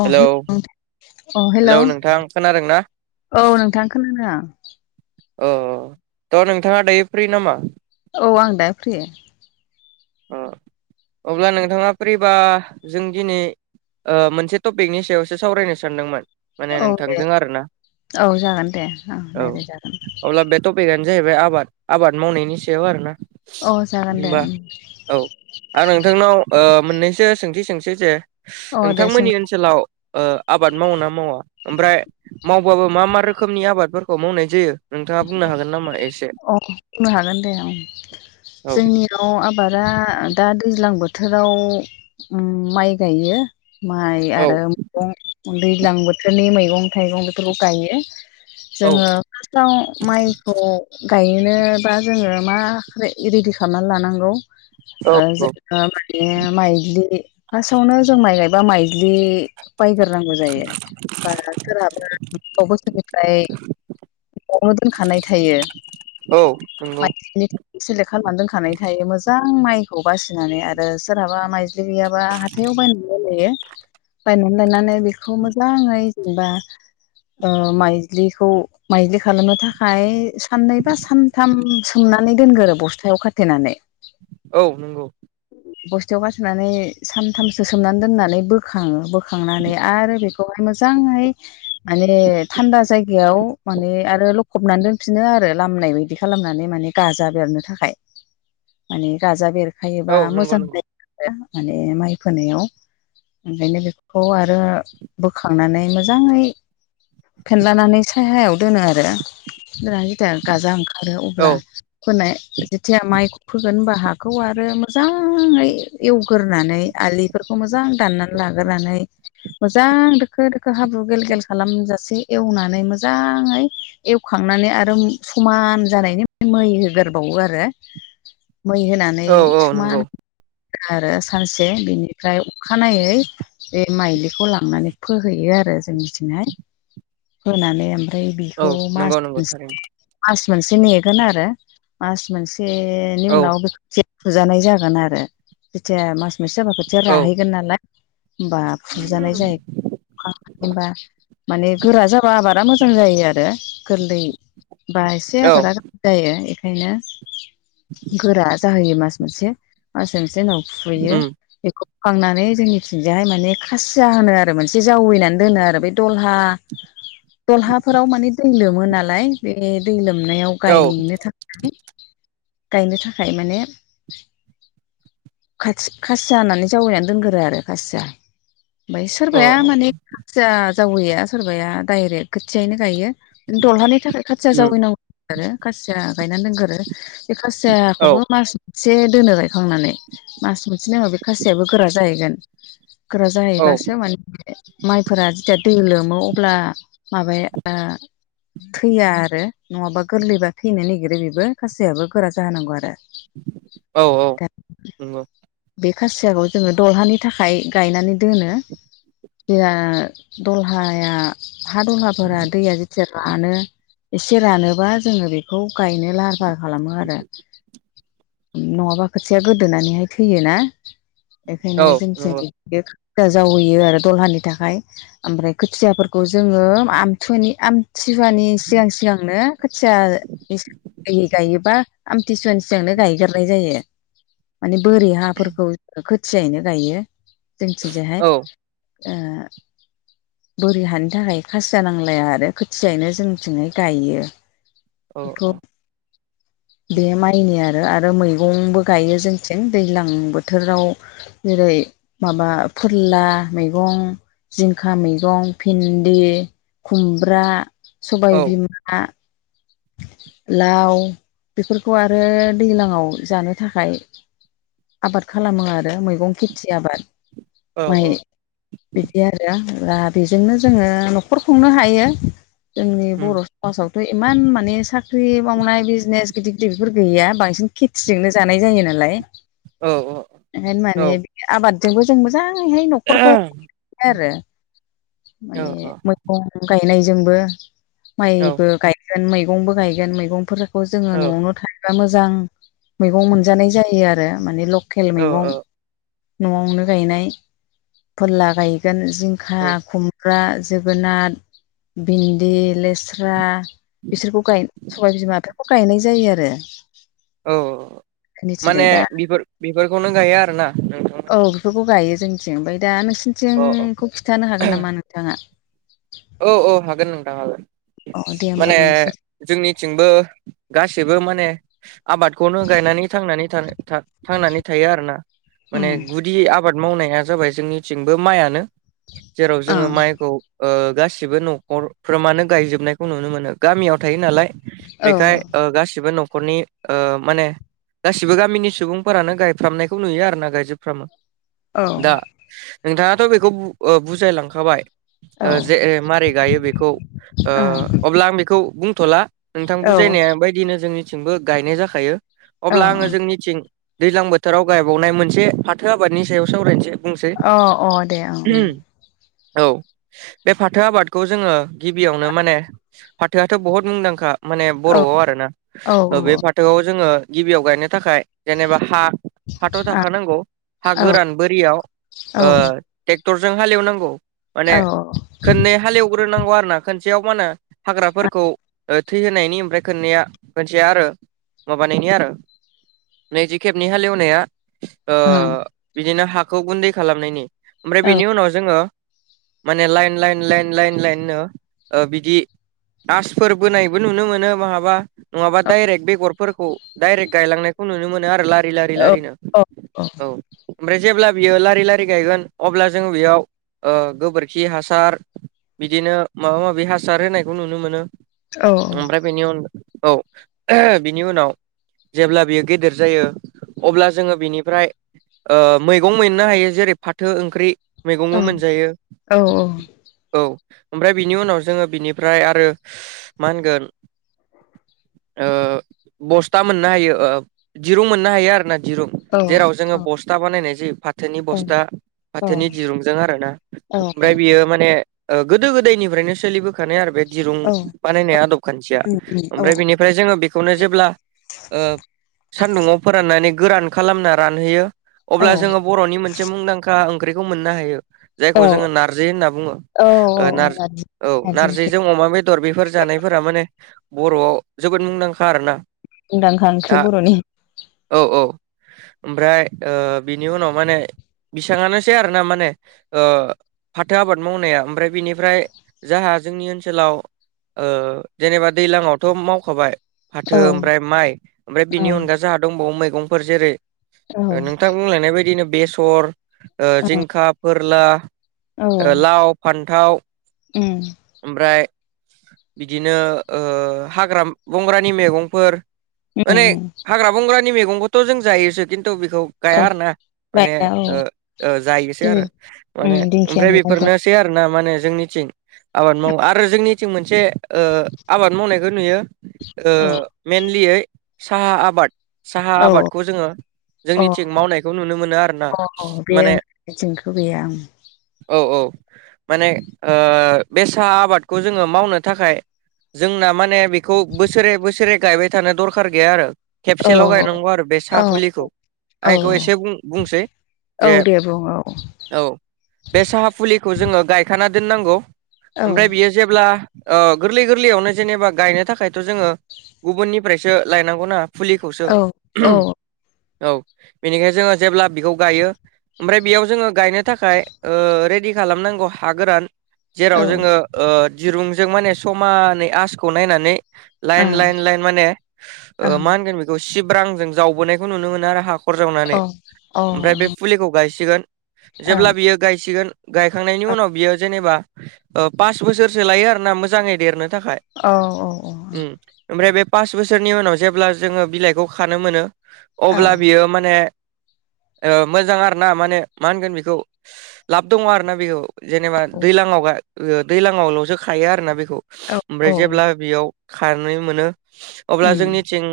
अ hello हेल अ हेल' हेलौ नोंथां खोनादों ना? औ नोंथां खोनादों आं। अ थ' नोंथाङा दायो फ्रि नामा? औ आं दा फ्रि। अ अब्ला नोंथाङा फ्रिबा जों दिनै ओ मोनसे टपिकनि सायावसो सावरायनो सानदोंमोन। माने औ दे नोंथांजों आरोना औ जागोन दे ओं औ रायज्लाय जागोन अब्ला बे टपिकआनो जाहैबाय आबाद आबाद मावनायनि सायाव आरो ना। अ जागोन दे उम। औ आं नोंथांनाव ओ मोननैसो सोंथि सोंसै जे अ दे सों नोंथांमोननि ओन सोलाव ओ आबाद मावो ना मावा ओमफ्राय मावबाबो मा मा रोखोमनि आबादफोरखौ मावनाय जायो? नोंथाङा बुंनो हागोन नामा एसे [unintelligible] अ बुंनो हागोन दे उम औ जोंनि आव आबादा दा दैज्लां बोथोराव माइ गायो। माइ औ आरो मैगं दैज्लां बोथोरनि मैगं थाइगं बेफोरखौ गायो। औ जोङो [unintelligible] माइखौ गायनोबा जोङो मा रेडि खालामना लानांगौ? औ ओ औ जोंओ माने माइज्लि फासआवनो जों माइ गायबा माइलि बायग्रोनांगौ जायो बा सोरहाबो [inaudible] बोसोरनिफ्राय न'आवनो दोनखानाय थायो औ नंगौ माइज्लिनि थाखाय। सिलेक्ट खालामनानै दोनखानाय थायो मोजां माइखौ बासिनानै आरो सोरहाबा माइज्लि गैयाबा हा हाथायाव बायनानै लायो बायनानै लायनानै बेखौ मोजाङै जेनेबा ओ माइज्लिखौ माइज्लि खालामनो था फाय सान्नै बा सान्थाम सोमनानै दोनगोरो बस्थायाव खाथेनानै। औ नंगौ। बस्थायाव हा सोनानै सानथामसो सोमनानै दोन्नानै बोखाङो बो खांनानै आरो बेखौहाय मोजाङै माने थान्दा जायगायाव माने आरो लखबनानै दोन फिनो आरो लामनाय बायदि खालामनानै माने गाजा बेरनो थाखाय माने गाजा बेरखायो। औ बा नंगौ मोजां नंगौ [unintelligible] माने माइ फोनायाव। ओंखायनो बेफोरखौ आरो बोखांनानै मोजाङै फेेनलानानै सायहायाव दोनो आरो [unintelligible] गाजा ओंखा खारो औ अब्ला फोनाय जेथिया माइ फोगोन होनबा हाखौ आरो मो मोजाङै एवग्रोनानै आलिफोरखौ मोजां दाननानै लाग्रोनै मोजां दोखो दोखो हाब्रु गेल गेल खालामजासे एवनानै मोजाङै एवखांनानै आरो समान जानायनि मै होगोरबावयो आरो। मै होनानै औ औ नंगौ समान आरो सानसे बिनिफ्राय अखानायै बे माइलिखौ लांनानै फोहैयो आरो जोंनिथिंहाय फोनानै ओम फाय औ बेखौ नंगौ मास नंगौ [unintelligible] थारैनो मास मोनसे नेगोन आरो मास मोनसेनि औ उनाव [unintelligible] जानाय जागोन आरो जेथिया मास मोनसे जाबा खोथिया औ राहैगोन नाला होमबा फुजानाय जायो [unintelligible] माने गोरा जाबा आबारा मोजां जायो आरो गोर्लै बा एसे औ आबारा जायो एखायनो गोरा जाहोयो मास मोनसे। मास मोनसे उनाव फुयो उम खांनानै जोंनिथिंजायहाय माने खासिया होनो आरो मोनसे जावैनानै दोनो आरो बे दलहा दलहाफोराव माने दै लोमो नालाय बे दै लोमनायाव औ गायनो थाखाय गायनो थाखाय माने खाथि-खासिया होनानै जावैनानै दोनगोरो आरो खासिया। ओमफाय अ सोरबाया अ माने खासिया जावैया सोरबाया डायरेक्ट खोथियायैनो गायो। दलहानि थाखाय खाथिया उम जावैनांगौ आरो खासिया गायनानै दोनगोरो। बे औ खासियाखौबो मास मोनसे दोनो गायखांनानै मास मोनसेनि उनाव बे खासियाबो गोरा जाहैगोन। गोरा औ जाहैबासो मा [unintelligible] माइफोरा जेदिया दै लोमो अब्ला माबाया ओ थैया आरो नङाबा गोर्लैबा थैनो नागिरो बेबो खासियाआबो गोरा जाहोनांगौ आरो। औ औ दा नंगौ। बे खासियाखौ जोङो दलहानि थाखाय गायनानै दोनो। जोहा दलहाया हा दलहाफोरा दैया एसे रानो एसे रानोबा जोङो बेखौ गायनो लाहार फाहार खालामो आरो। नङाबा खोथियाआ गोदोनानैहाय थैयोना एखायनो औ नंगौ जोंनिथिं बे [unintelligible] जावैयो आरो दलहानि थाखाय, आमफ्राय खोथियाफोरखौ जोङो आमथुनि आम थिहुवानि सिगां सिगांनो खोथिया [unintelligible] गायोबा आमथिसुवानि जोंनो गायगोरनाय जायो, माने बोरि हाफोरखौ खोथियायैनो गायो। जोंथिजोंहाय औ ओ बोरि हानि थाखाय खासिया नांलाया आरो खोथियायैनो जोंनिथिंहाय गाइयो। औ एखौ बे माइ एनि आरो मैगंबो गायो जोंथिं दैज्लां बोथोराव जेरै माबा फोरला मैगं जिंखा मैगं भिन्दि खुमब्रा औ सबाय बिमा लाव बेफोरखौ आरो दैलांआव जानो थाखाय आबाद खालामो आरो मैगं खेथि आबाद औ माइ औ बिदि आरो दा बेजोंनो जोङो न'खर खुंनो हायो जोंनि उम बर' बसावथ' इमान मा माने साख्रि मावनाय बिजनेस गिदिर गिदिरफोर गैया बांसिन खेथिजोंनो जानाय जायो नालाय औ औ ओंखायनो औ माने आबादजोंबो जों मोजाङैहाय न' औ [unintelligible] आरो औ माने मो गं गायनायजोंबो औ माइबो गायगोन मैगंबो गायगोन मैगंफोर खौ जोङो औ न'आवनो थायोबा मोजां मैगं मोनजानाय जायो आरो मानि ल' केल औ मैगं न'आवनो गायनाय फोर्ला गायगोन जिंखा, खुम्ब्रा, जोगोनाद, बिन्दि, लेस्रा बिसोरखौ गाय सबाइ बिमाफोरखौ गायनाय जायो आरो। औ औ औ औ माने जोंनिथिंजाय दा बिफोर बिफोरखौनो गायो आरो ना? औ बिफोरखौ गायो जोंनिथिं, ओमफाय दा अ अ नोंसिनिथिंखौ खिथानो हागोन नामा नोंथाङा? औ औ हागोन नोंथां हागोन अ दे होमबा माने नोंसिनि जोंनिथिंबो गासैबो माने आबादखौनो गायनानै थांनानै थानो था थांनानै थायो आर ना माने उम गुदि आबाद मावनाया जाबाय जोंनिथिंबो माइआनो जेराव ओ जोङो माइखौ ओ गासिबो न'खरफ्रा मानो गायजोबनायखौ नुनो मोनो गामियाव थायो नालाय औ बेखाय ओ गासिबो न'खरनि ओ माने गासिबो गामिनि सुबुंफोरानो गायफ्रामनायखौ नुयो आर ना गायजोबफ्रामो औ दा नोंथाङाथ' बेखौ बुजायलांखाबाय ओ ओं औ जे मारै गायो बेखौ ओ अब्ला आं बेखौ बुंथ'ला नोंथां औ बुजायनाय बायदिनो जोंनिथिंबो गायनाय जाखायो अब्ला ओं आङो जोंनिथिं दैज्लां बोथोराव गायबावनाय मोनसे फाथो आबादनि सायाव सावरायनोसै बुंसै अ अ दे ओं औ बे फाथो आबादखौ जोङो गिबियावनो माने फाथोआथ' बुहुद मुंदांखा माने उम बर'आव आरोना औ बे फाथोआव जोङो गिबियाव गायनो थाखाय जेनेबा हा हाथ' औ थाखानांगौ हा गोरान बोरियाव औ ओं औ ओ ट्रेक्टरजों हालेवनांगौ माने उम औ खननै हालेवग्रोनांगौ आरो ना खनसेयाव मा होनो हाग्राफोरखौ थै होनायनि ओमफ्राय खोनैया खनसेया आरो माबानायनि आरो नैथि खेबनि हालेवनाया ओ बिदिनो हाखौ गुन्दै खालामनायनि ओमफ्राय बेनि उनाव जोङो माने लाइन लाइन लाइन लाइन लाइननो बिदि आसफोर बोनायबो नुनो मोनो महाबा नङाबा डायरेक्ट बेगर फोरखौ डाइरेक्ट गायलांनायखौ नुनो मोनो आरो लारि लारि लारिनो औ ओमफ्राय जेब्ला बियो लारि लारि गायगोन अब्ला जोङो बेयाव ओ गोबोरखि खि हासार बिदिनो माबा माबि हासार होनायखौ नुनो मोनो ओमफ्राय बेनि उनग औ बिनि उनाव जेब्ला बियो गेदेर जायो अब्ला जोङो बिनिफ्राय ओ मैगं मोननो हायो जेरै फाथो ओंख्रि मैगंबो मोनजायो। औ औ औ ओमफ्राय बिनि उनाव जोङो बिनिफ्राय आरो मा होनगोन ओ बस्था मोननो हायो दिरुं मोननो हायो आरोना दिरुं जेराव जोङो बस्था बानायनाय जायो फाथोनि बस्था फाथोनि दिरुंजों आरो ना बियो माने गोदो गोदायनिफ्रायनो सोलि [unintelligible] आरो बे दिरुं बानायनाया आदब खान्थिया ओमफ्राय बेनिफ्राय जोङो बेखौनो जेब्ला ओ सान्दुंङाव फोराननानै गोरान खालामना रानहोयो अब्ला जोङो बर'नि मोनसे मुंदांखा ओंख्रिखौ मोननो हायो जे औ औ जोंङो नारजि होनना बुङो औ ओ नारजि नारजि ओंख्रि नारजिजों अमा बे दर बेफोर जानायफोरा माने बर'आव जोबोद मुंदांखा आरो ना मुंदांखा ओंख्रि बर'नि औ औ ओमफ्राय ओ बिनि उनाव माने बिसांयानोसै आरो ना माने ओ फाथो आबाद मावनाया ओमफ्राय बेनिफ्राय जोंहा जोंनि ओनसोल सोलाव ओ जेनेबा दैज्लङावथ' मावखाबाय औ फाथो ओमफ्राय माइ ओमफ्राय औ बिनि अनगा जोंहा दंबावो मैगंफोर जेरै औ नोंथां बुंलायनाय बायदिनो बेसर औ जिंखा फोरला औ ओ लाव फान्थाव उम ओमफ्राय बिदिनो ओ हाग्रा बंग्रानि मैगंफोर माने उम हाग्रा बंग्रानि मैगंखौथ' जों जायोसो खिन्थु बेखौ गाया औ आरो ना माने जायोना ओ औ जायोसो जेरै आरो उम माने दिंखिया ओमफ्राय मैगंफोर बेफोरनो सै आरोना माने जोंनिथिं आबाद मावो आरो जोंनिथिं मोनसे ओ आबाद मावनायखौ नुयो ओ औ मेनलियै साहा आबाद साहा औ आबादखौ जोङो अ जोंनिथिं मावनायखौ नुनो मोनो आरोना माने बिथिंखो गैया ओं औ औ माने ओ बे साहा आबादखौ जोङो मावनो थाखाय जोंना माने बे खौ बोसोरे बोसोरे गायबाय थानो दरखार गैया आरो औ खेबसेल' गायनांगौ आरो बे सा फुलिखौ औ आं एखौ एसे बुं-बुंसै जे [unintelligible] औ बे साहा फुलिखौ जोङो गायखाना दोननांगौ औ ओमफ्राय बियो जेब्ला ओ गोरलै गोरलैयावनो जेनेबा गायनो थाखायथ' जोङो गुबुननिफ्रायसो लायनांगौ ना फुलिखौसो औ औ औ बेनिखाय जोङो जेब्ला बेखौ गायो ओमफ्राय बेयाव जोङो गायनो थाखाय ओ रेडि खालामनांगौ हा गोरान औ जेराव ओं ओं जोङो ओ दिरुंजों माने समानै आसखौ नायनानै लाइन औ लाइन लाइन माने अ ओ मा होनगोन बेखौ सिब्रांजों जावबोनायखौ नुनो मोनो आरो हा खर जावनानै ओं औ ओमफ्राय बे फुलिखौ गायसिगोन औ जेब्ला बियो गायसिगोन गायखांनायनि उनाव बियो जेनेबा ओ पास बोसोरसो लायो आरो ना मोजाङै देरनो थाखाय औ औ औ औ ओम ओमफ्राय बे पास बोसोरनि उनाव जेब्ला जोङो बिलाइखौ खानो मोनो औ अब्ला बियो मा ने ओ मोजां आरोना माने मा होनगोन बेखौ लाब दङ आरोना बेयाव जेनेबा दैलाङाव गा ओ दैलाङावल'सो खायो आरोना बेखौ औ ओमफ्राय जेब्ला बेयाव खानो मोनो अब्ला उम जोंनिथिं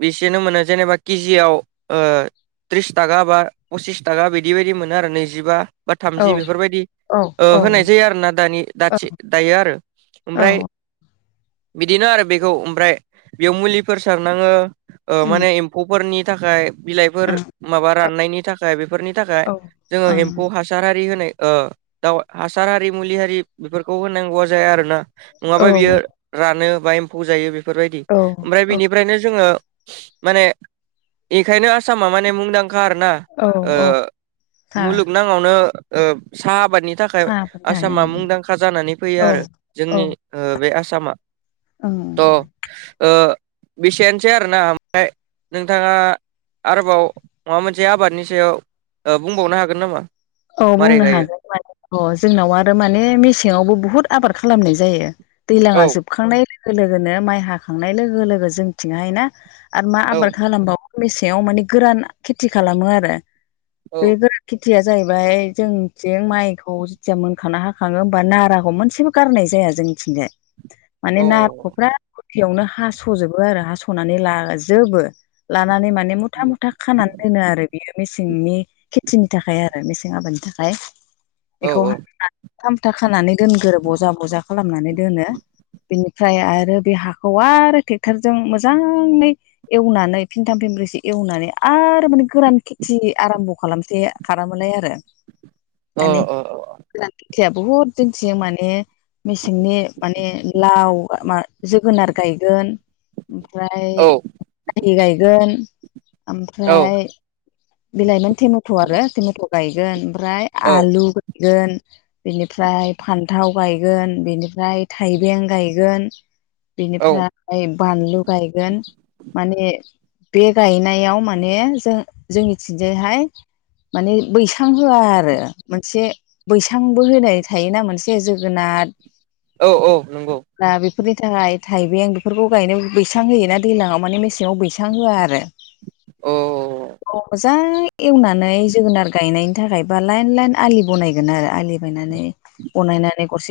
बिसेनो मोनो जेनेबा किजियाव ओ थ्रिस थाखा बा पसिस ताका बिदि बायदि मो नो आरो नैजिबा बा औ थामजि बेफोरबायदि औ ओ होनाय जायो औ आरो ना दानि दाथि दायो आरो औ ओमफ्राय बिदिनो आरो बेखौ ओमफ्राय बेयाव मुलिफोर सारनाङो ओ उम माने एम्फौफोरनि थाखाय ओ बिलाइफोर माबा राननायनि थाखाय बेफोरनि थाखाय जोङो औ एम्फौ हासारारि होनाय ओ दाउ हासार हारि मुलि हारि बेफोरखौ होनांगौआ जाया आरोना ओ नङाबा बियो रानो बा एम्फौ जायो बेफोरबायदि औ ओमफ्राय औ बिनि फ्रायनो जोङो माने एखायनो आसामा माने मुंदांखा आरो ना औ औ सा मुलुग नाङावनो ओ साहा आबादनि थाखाय साहाफोरथाय आसामा मुंदांखा जानानै फैयो ओं आरो औ जोंनि ओ बे आसामा। ओं त' ओ बेसेयानोसै आरोना ओमफ्राय नोंथाङा आरोबाव माबा मोनसे आबादनि सायाव ओ बुंबावनो हागोन नामा? औ मारै बुंनो गायो हागोन माने अ जोंनाव आरो माने मेसेङावबो बुहुत आबाद खालामनाय जायो। दैलाङा औ जोबखांनाय लोगो लोगोनो माइ हाखांनाय लोगो लोगो जोंथिंहाय ना आरो मा औ आबाद खालाम [unintelligible] मेसेंआव माने गोरान खेथि खालामो आरो औ बे गोरान खेथिया जाहैबाय जोंथिं माइखौ जेथिया मोनखाना हाखाङो होमबा नाराखौ मोनसेबो गारनाय जाया जोंनिथिंजाय माने अ [unintelligible] बेयावनो हास'जोबो आरो हास'नानै लाजोबो लानानै माने मुथा मुथा खाना दोनो आरो बियो मेसेंनि खेथिनि थाखाय आरो मेसें आबादनि थाखाय औ बेखौ [unintelligible] खानानै दोनग्रो बजा बजा खालामनानै दोनो बिनिफ्राय आरो बे हाखौ आरो टेक्टारजों मोजाङै एवनानै फिनथाम फिनब्रैसो एवनानै आरो माने गोरान खेथि आराम्भ' खालामसै [unintelligible] आरो माने अ अ गोदान खेथिया बुहुद जोंनिथि माने मेसेंनि माने लाव मा जोगोनार गायगोन। ओमफ्राय अ औ [unintelligible] गायगोन ओमफ्राय बिलाइमोन टेमेट' आरो टेमेट' गायगोन ओमफ्राय औ आलु गायगोन बेनिफ्राय फान्थाव गायगोन बेनिफ्राय थाइबें गायगोन औ बेनिफ्राय बानलु गायगोन माने बे गायनायाव माने जों जोंनिथिंजायहाय माने बैसां होआ आरो मोनसे बैसांबो होनाय थायोना मोनसे जोगोनाद औ औ नोंगौ दा बेफोरनि थाखाय थाइबें बेफोरखौ गायनो बैसां होयोना दैलाङाव माने मेसेङाव बैसां होआ आरो। [inaudible] मोजां एवनानै जोगोनार गायनायनि थाखाय लाइन लाइन आलि बनायगोनआरो आलि बनायनानै गरसे